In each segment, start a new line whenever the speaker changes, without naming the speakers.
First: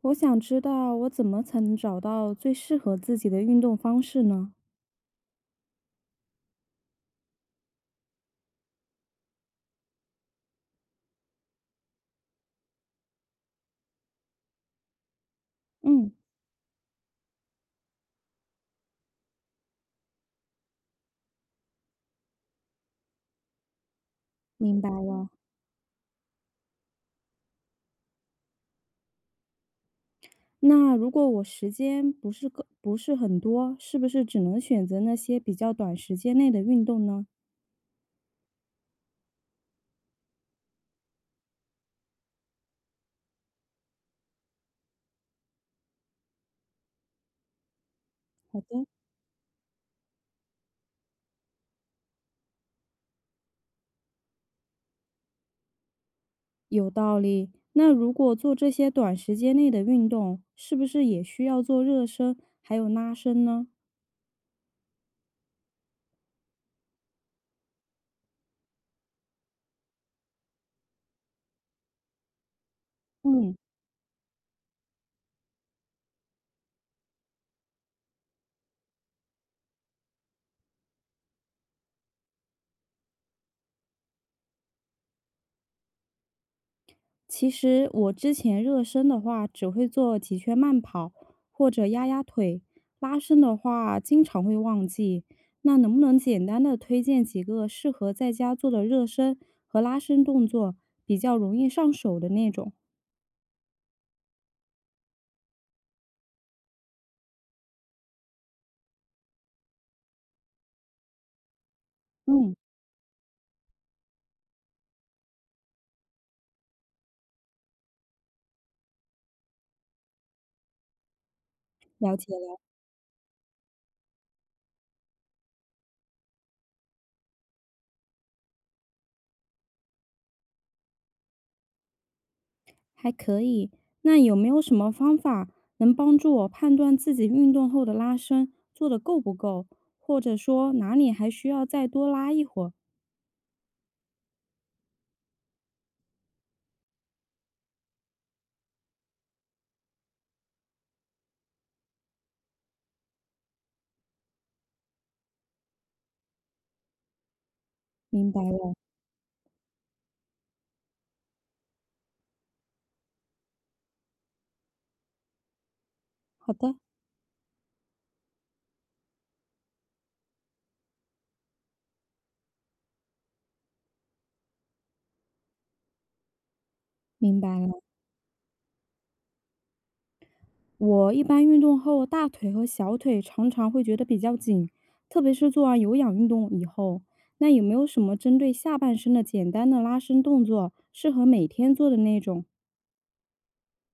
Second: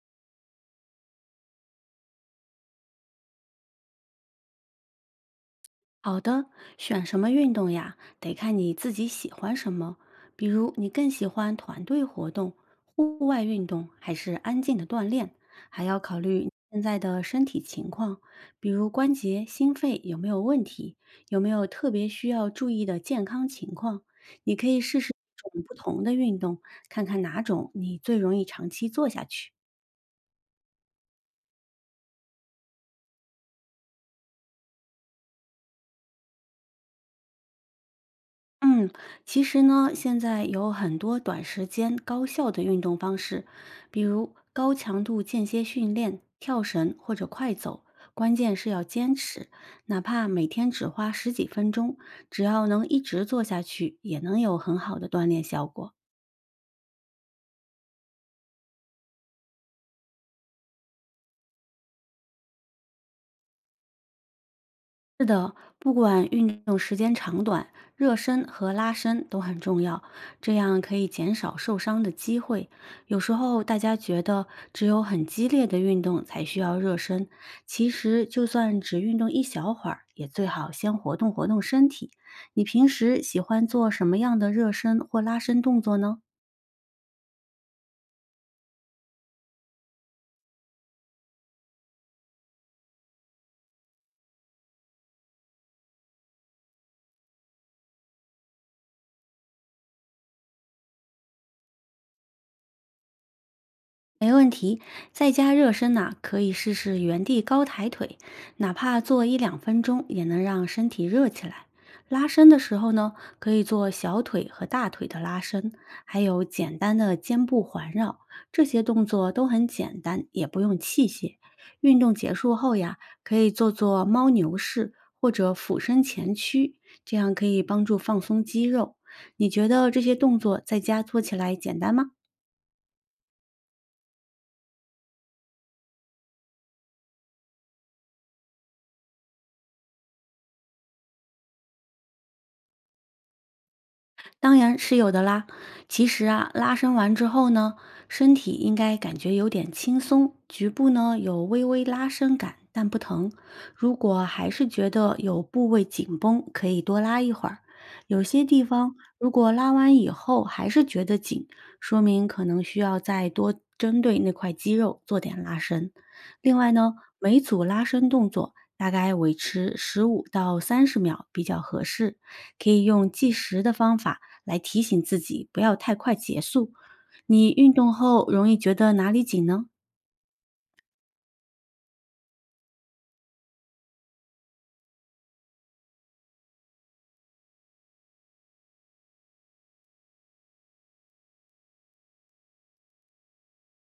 我想知道我怎么才能找到最适合自己的运动方式呢？
好的，选什么运动呀，得看你自己喜欢什么。比如，你更喜欢团队活动、户外运动，还是安静的锻炼？还要
嗯，
考虑你现在的身体情况，比如关节、心肺有没有问题，有没有特别需要注意的健康情况。你可
明
以
白
试试
了。
一种不同的运动，看看哪种你最容易长期做下去。
那如果我时间不是个不是很多，是不是只能选择那些比较短时间内的运动呢？
嗯，其实呢，现在有很多短时间高效的运动方式，比如高强度间歇训练、跳绳或者快走，关键
好
是要
的，
坚持，哪怕每天只花10几分钟，只要能一直做下去，也能有很好的锻炼效果。
有道理。那如果做这些短时间内的运动，是不是也需要做热身还有拉伸呢？
是的，不管运动时间长短，热身和拉伸都很重要，这样可以减少受伤的机会。有时
嗯。
候大家觉得只有很激烈的运动才需要热身，其实就算只运动一小会儿，也最好先活动活动身体。你平时喜欢做什么样的热身或拉伸动作呢？
其实我之前热身的话，只会做几圈慢跑或者压压腿，拉伸的话经常会忘记。那能不能简单的推荐几个适合在家做的热身和拉伸动作，比较容易上手的那种？
没问题，在家热身呐、可以试试原地高抬腿，哪怕做一两分钟，也能让身体热起来。拉伸
嗯，
的时候呢，可以做小腿和大腿的拉伸，还有简单的肩部环绕，这些动作都很简单，也不用器械。运动
了解
结束
了，
后呀，可以做做猫牛式或者俯身前屈，这样可以帮助放松肌肉。你觉得这些动作在家做起来简单吗？
还可以。那有没有什么方法能帮助我判断自己运动后的拉伸做的够不够，或者说哪里还需要再多拉一会儿？
当然是有的啦。其实啊，拉伸完之后呢，身体应该感觉有点轻松，局部呢有微微拉伸感，但不疼。如果还是觉得有部位紧绷，可以多拉一会儿。有
明白
些地
了，
方如果拉完以后还是觉得紧，说明可能需要再多针对那块肌肉做点拉伸。
好
另外
的，
呢，每组拉伸动作大概维持15到30秒比较合适，可以用计时的方法。来提醒自己不要太快结束。
明
你
白
运
了。
动后容易觉得哪里紧呢？
我一般运动后，大腿和小腿常常会觉得比较紧，特别是做完有氧运动以后。那有没有什么针对下半身的简单的拉伸动作，适合每天做的那种？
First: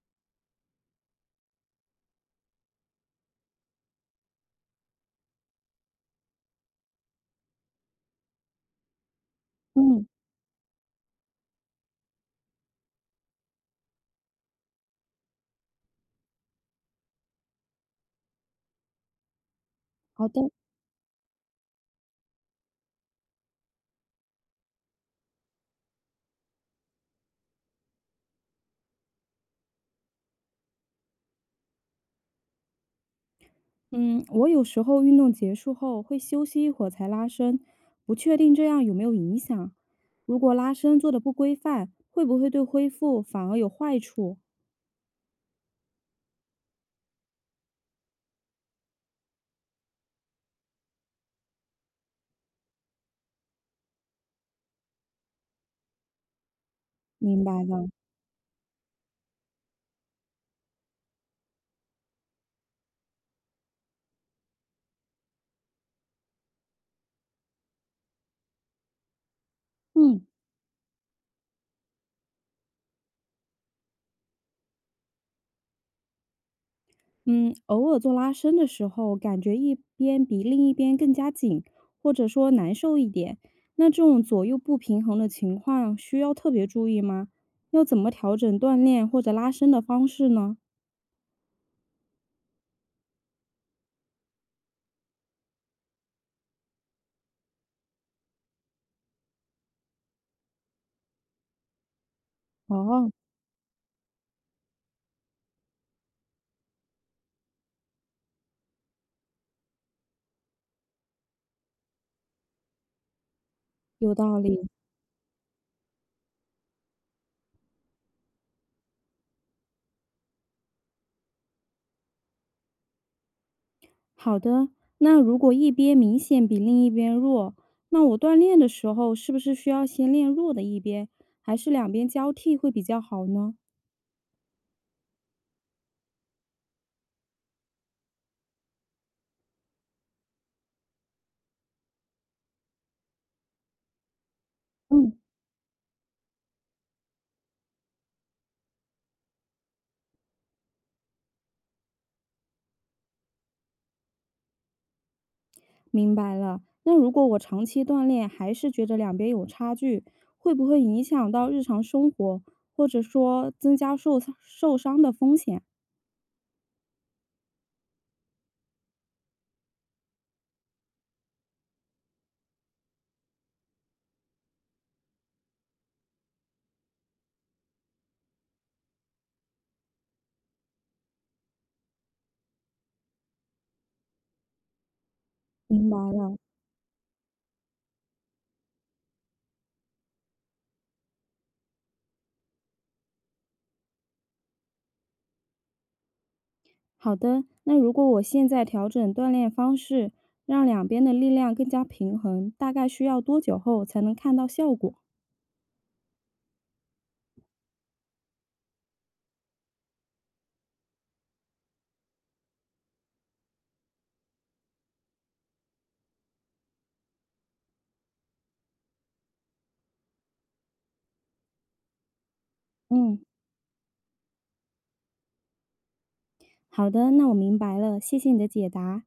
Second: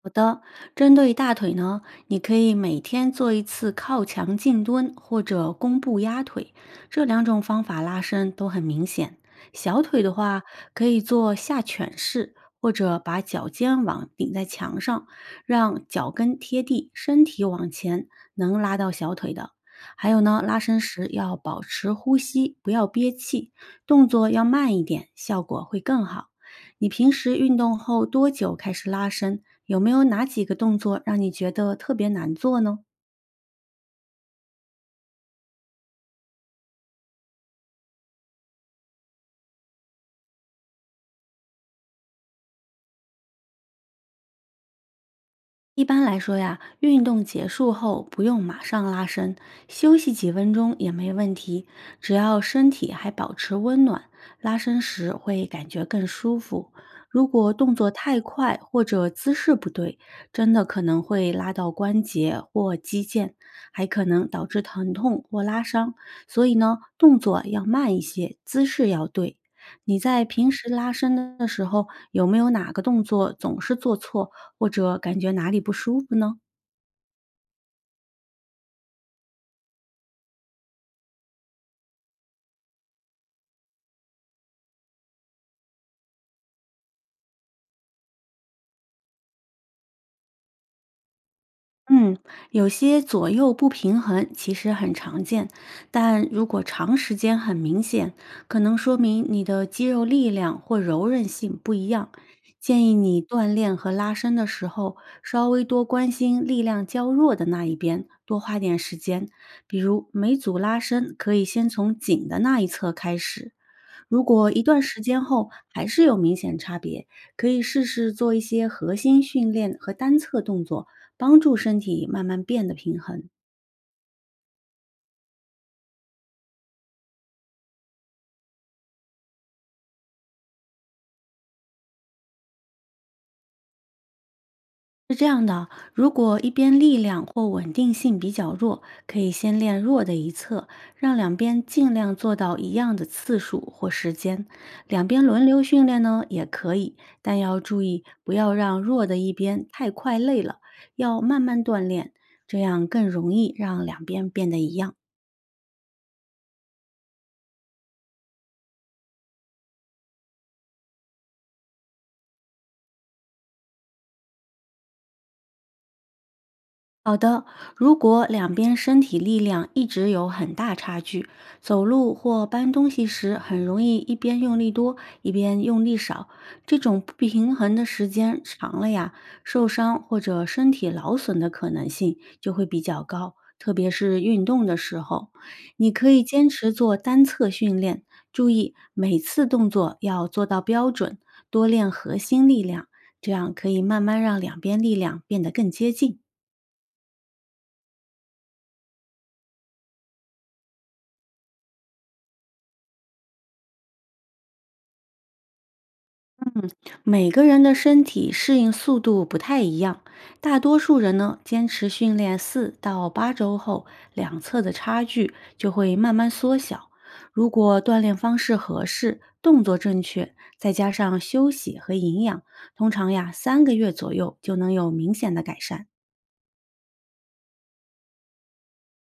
好的，针对大腿呢，你可以每天做一次靠墙静蹲或者弓步压腿，这两种方法拉伸都很明显。小腿
嗯，
的话，可以做下犬式，或者把脚尖往顶在墙上，让脚跟贴地，身体往前，能拉到小腿的。还有
好
呢，
的。
拉伸时要保持呼吸，不要憋气，动作要慢一点，效果会更好。你平时运动后多久开始拉伸？有没有哪几个动作让你觉得特别难做呢？
嗯，我有时候运动结束后会休息一会儿才拉伸，不确定这样有没有影响。如果拉伸做的不规范，会不会对恢复反而有坏处？
一般来说呀，运动结束后不用马上拉伸，休息几分钟也没问题，只要身体还保持温暖，拉伸时会感觉更舒服。如
明
果
白
动
了。
作太快或者姿势不对，真的可能会拉到关节或肌腱，还可能导致疼痛或拉伤。所以呢，动作要慢一些，姿势要对。你
嗯。
在平时拉伸的时候，有没有哪个动作总是做错？或者感觉哪里不舒服呢？
嗯，偶尔做拉伸的时候，感觉一边比另一边更加紧，或者说难受一点。那这种左右不平衡的情况，需要特别注意吗？要怎么调整锻炼或者拉伸的方式呢？
嗯，有些左右不平衡其实很常见，但如果长时间很明显，可能说明你的肌肉力量或柔韧性不一样。建议
哦，
你锻炼和拉伸的时候，稍微多关心力量较弱的那一边，多花点时间。比如每组拉伸可以先从紧的那一侧开始。
有
如
道
果一
理。
段时间后还是有明显差别，可以试试做一些核心训练和单侧动作。帮助身体慢慢变得平衡。
好的，那如果一边明显比另一边弱，那我锻炼的时候是不是需要先练弱的一边，还是两边交替会比较好呢？
是这样的，如果一边力量或稳定性比较弱，可以先练弱的一侧，让两边尽量做到一样的次数或时间。两
嗯。
边轮流训练呢也可以，但要注意不要让弱的一边太快累了，要慢慢锻炼，这样更容易让两边变得一样。
明白了。那如果我长期锻炼，还是觉得两边有差距，会不会影响到日常生活，或者说增加受伤的风险？
好的，如果两边身体力量一直有很大差距，走路或搬东西时很容易一边用力多，一边用力少，这种不平衡的时间长了呀，受伤或者身体劳损的可能性就会比较高，特别是运动的时候，
明
你
白
可以
了。
坚持做单侧训练，注意每次动作要做到标准，多练核心力量，这样可以慢慢让两边力量变得更接近。
好的，那如果我现在调整锻炼方式，让两边的力量更加平衡，大概需要多久后才能看到效果？
每个人的身体适应速度不太一样，大多数人呢，坚持训练4到8周后，两侧的差距就会慢慢缩小。如果锻炼方式合适，动作正确，再加上休息和营养，通常
嗯，
呀，3个月左右就能有明显的改善。
好的，那我明白了，谢谢你的解答。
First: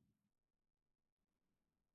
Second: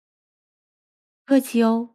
客气哦。